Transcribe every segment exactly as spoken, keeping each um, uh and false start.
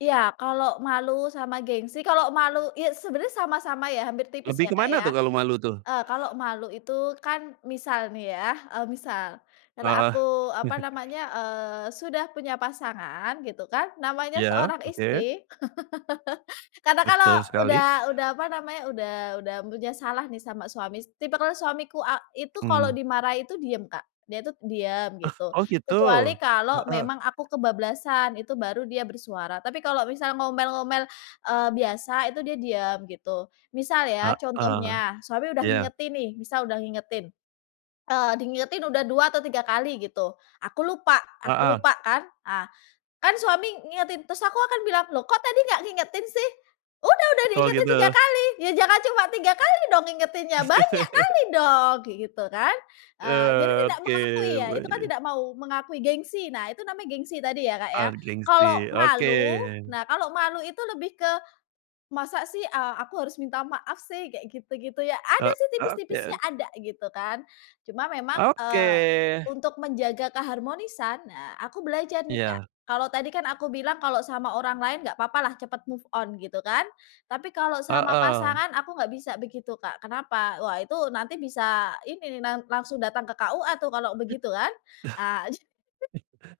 Iya kalau malu sama gengsi, kalau malu iyas sebenarnya sama-sama ya hampir tipis ya Lebih Kak, kemana ya. tuh, kalau malu tuh? E kalau malu itu kan, misal nih ya e misal, kalau Heeh. aku e apa namanya eee sudah punya pasangan gitu kan, namanya Iya, seorang oke. istri, karna kalau Betul sekali. udah udah apa namanya udah udah punya salah nih sama suamis, tipikal suamiku e itu kalau Mhm. dimarahi itu diem Kak, dia itu diem Ah. gitu Oh, gitu. kecuali kalau Heeh. memang aku kebablasan itu baru dia bersuara. Tapi kalau misal ngomel-ngomel e biasa itu dia diem gitu. Misal ya Heeh, contohnya, suami udah iya. ngingetin nih, misal udah ngingetin. E dingingetin udah dua atau tiga kali gitu, aku lupa aku Heeh. lupa kan. Ah, kan, suami ngingetin terus aku akan bilang "loh, kok tadi nggak ngingetin sih?" "Udah udah Oh, diinget tiga gitu. kali." "Iya, jangan cuma tiga kali dong ngingetinnya banyak kali dong!" kaya gitu kan. E jadi Eee, tidak oke mengakui ya, itu kan Mbaknya. tidak mau mengakui gengsi. Nah, itu namanya gengsi tadi ya Kak ya. ah Kalau gengsi, oke. malu, nah, kalau malu itu lebih ke, "masa sih e aku harus minta maaf sih" kayak gitu gitu ya, E ada sih oke, tipis-tipisnya oke. ada gitu kan. Cuma memang e Oke. untuk menjaga keharmonisan, nah, aku belajar nih, Kak. Iya. Kalau tadi kan, aku bilang kalau sama orang lain nggak apa-apa lah cepet move on gitu kan. Tapi kalau sama Heeh. pasangan aku nggak bisa begitu Kak, Kenapa? Wah itu nanti bisa ini ni nan langsung datang ke KUA tuh kalau begitu kan. E [unintelligible]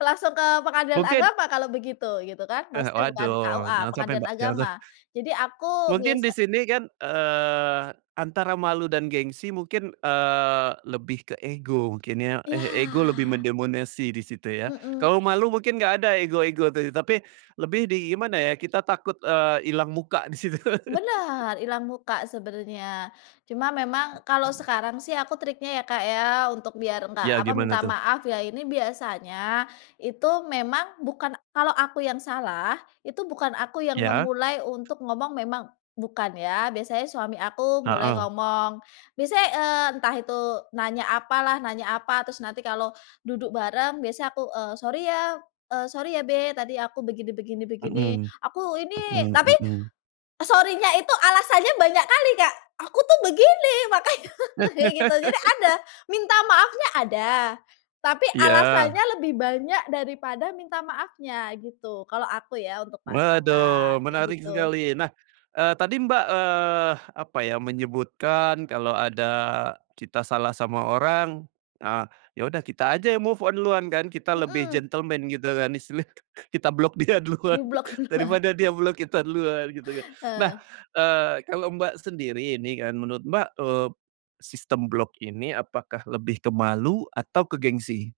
langsung ke Pengadilan Mungkin. Agama kalau begitu, gitu kan. Eh Maksudnya bukan waduh, KUA, jangan sampai Pengadilan Mbak, jangan sam. Agama. Jadi aku Mungkin di biasa sini kan, eee, antara malu dan gengsi mungkin. eee, lebih ke ego mungkin ya, eh ego lebih Iya. mendemonasi di situ ya. Mhm. Kalau malu mungkin enggak ada ego-ego itu, tapi lebih di gimana ya kita takut, eee, ilang muka di situ. Benar, ilang muka sebenarnya. Cuma memang kalau sekarang sih aku triknya ya Kak, ya, untuk biar enggak Ya apa gimana minta tuh? maaf ya ini biasanya, itu memang bukan kalau aku yang salah, itu bukan aku yang Iya. memulai untuk ngomong memang bukan ya biasanya suami aku mulai heow. ngomong. misa e entah itu nanya apa lah nanya apa terus nanti kalau duduk bareng biasa aku e sorry ya, e sorry ya Babe, tadi aku begini begini begini. Mhm, Aku ini, tapi mhm mhm. sorry-nya itu alasannya banyak kali Kak, aku tuh begini makannya kayak gitu, jadi ada, minta maafnya ada, tapi iya. alasannya lebih banyak daripada minta maafnya gitu kalau aku ya untuk pasangan, Waduh kayak menarik gitu. sekali. Nah, eee tadi Mbak, eee, apa ya menyebutkan kalau ada kita salah sama orang, ah ya udah kita aja yang move on duluan kan kita lebih Mhm. gentleman gitu kan, istilahnya kita block dia Di duluan, block duluan. daripada dia block kita duluan gitu kan. Nah, Eh. eee, kalau Mbak sendiri ini kan, menurut Mbak, eee, sistem block ini apakah lebih ke malu atau ke gengsi?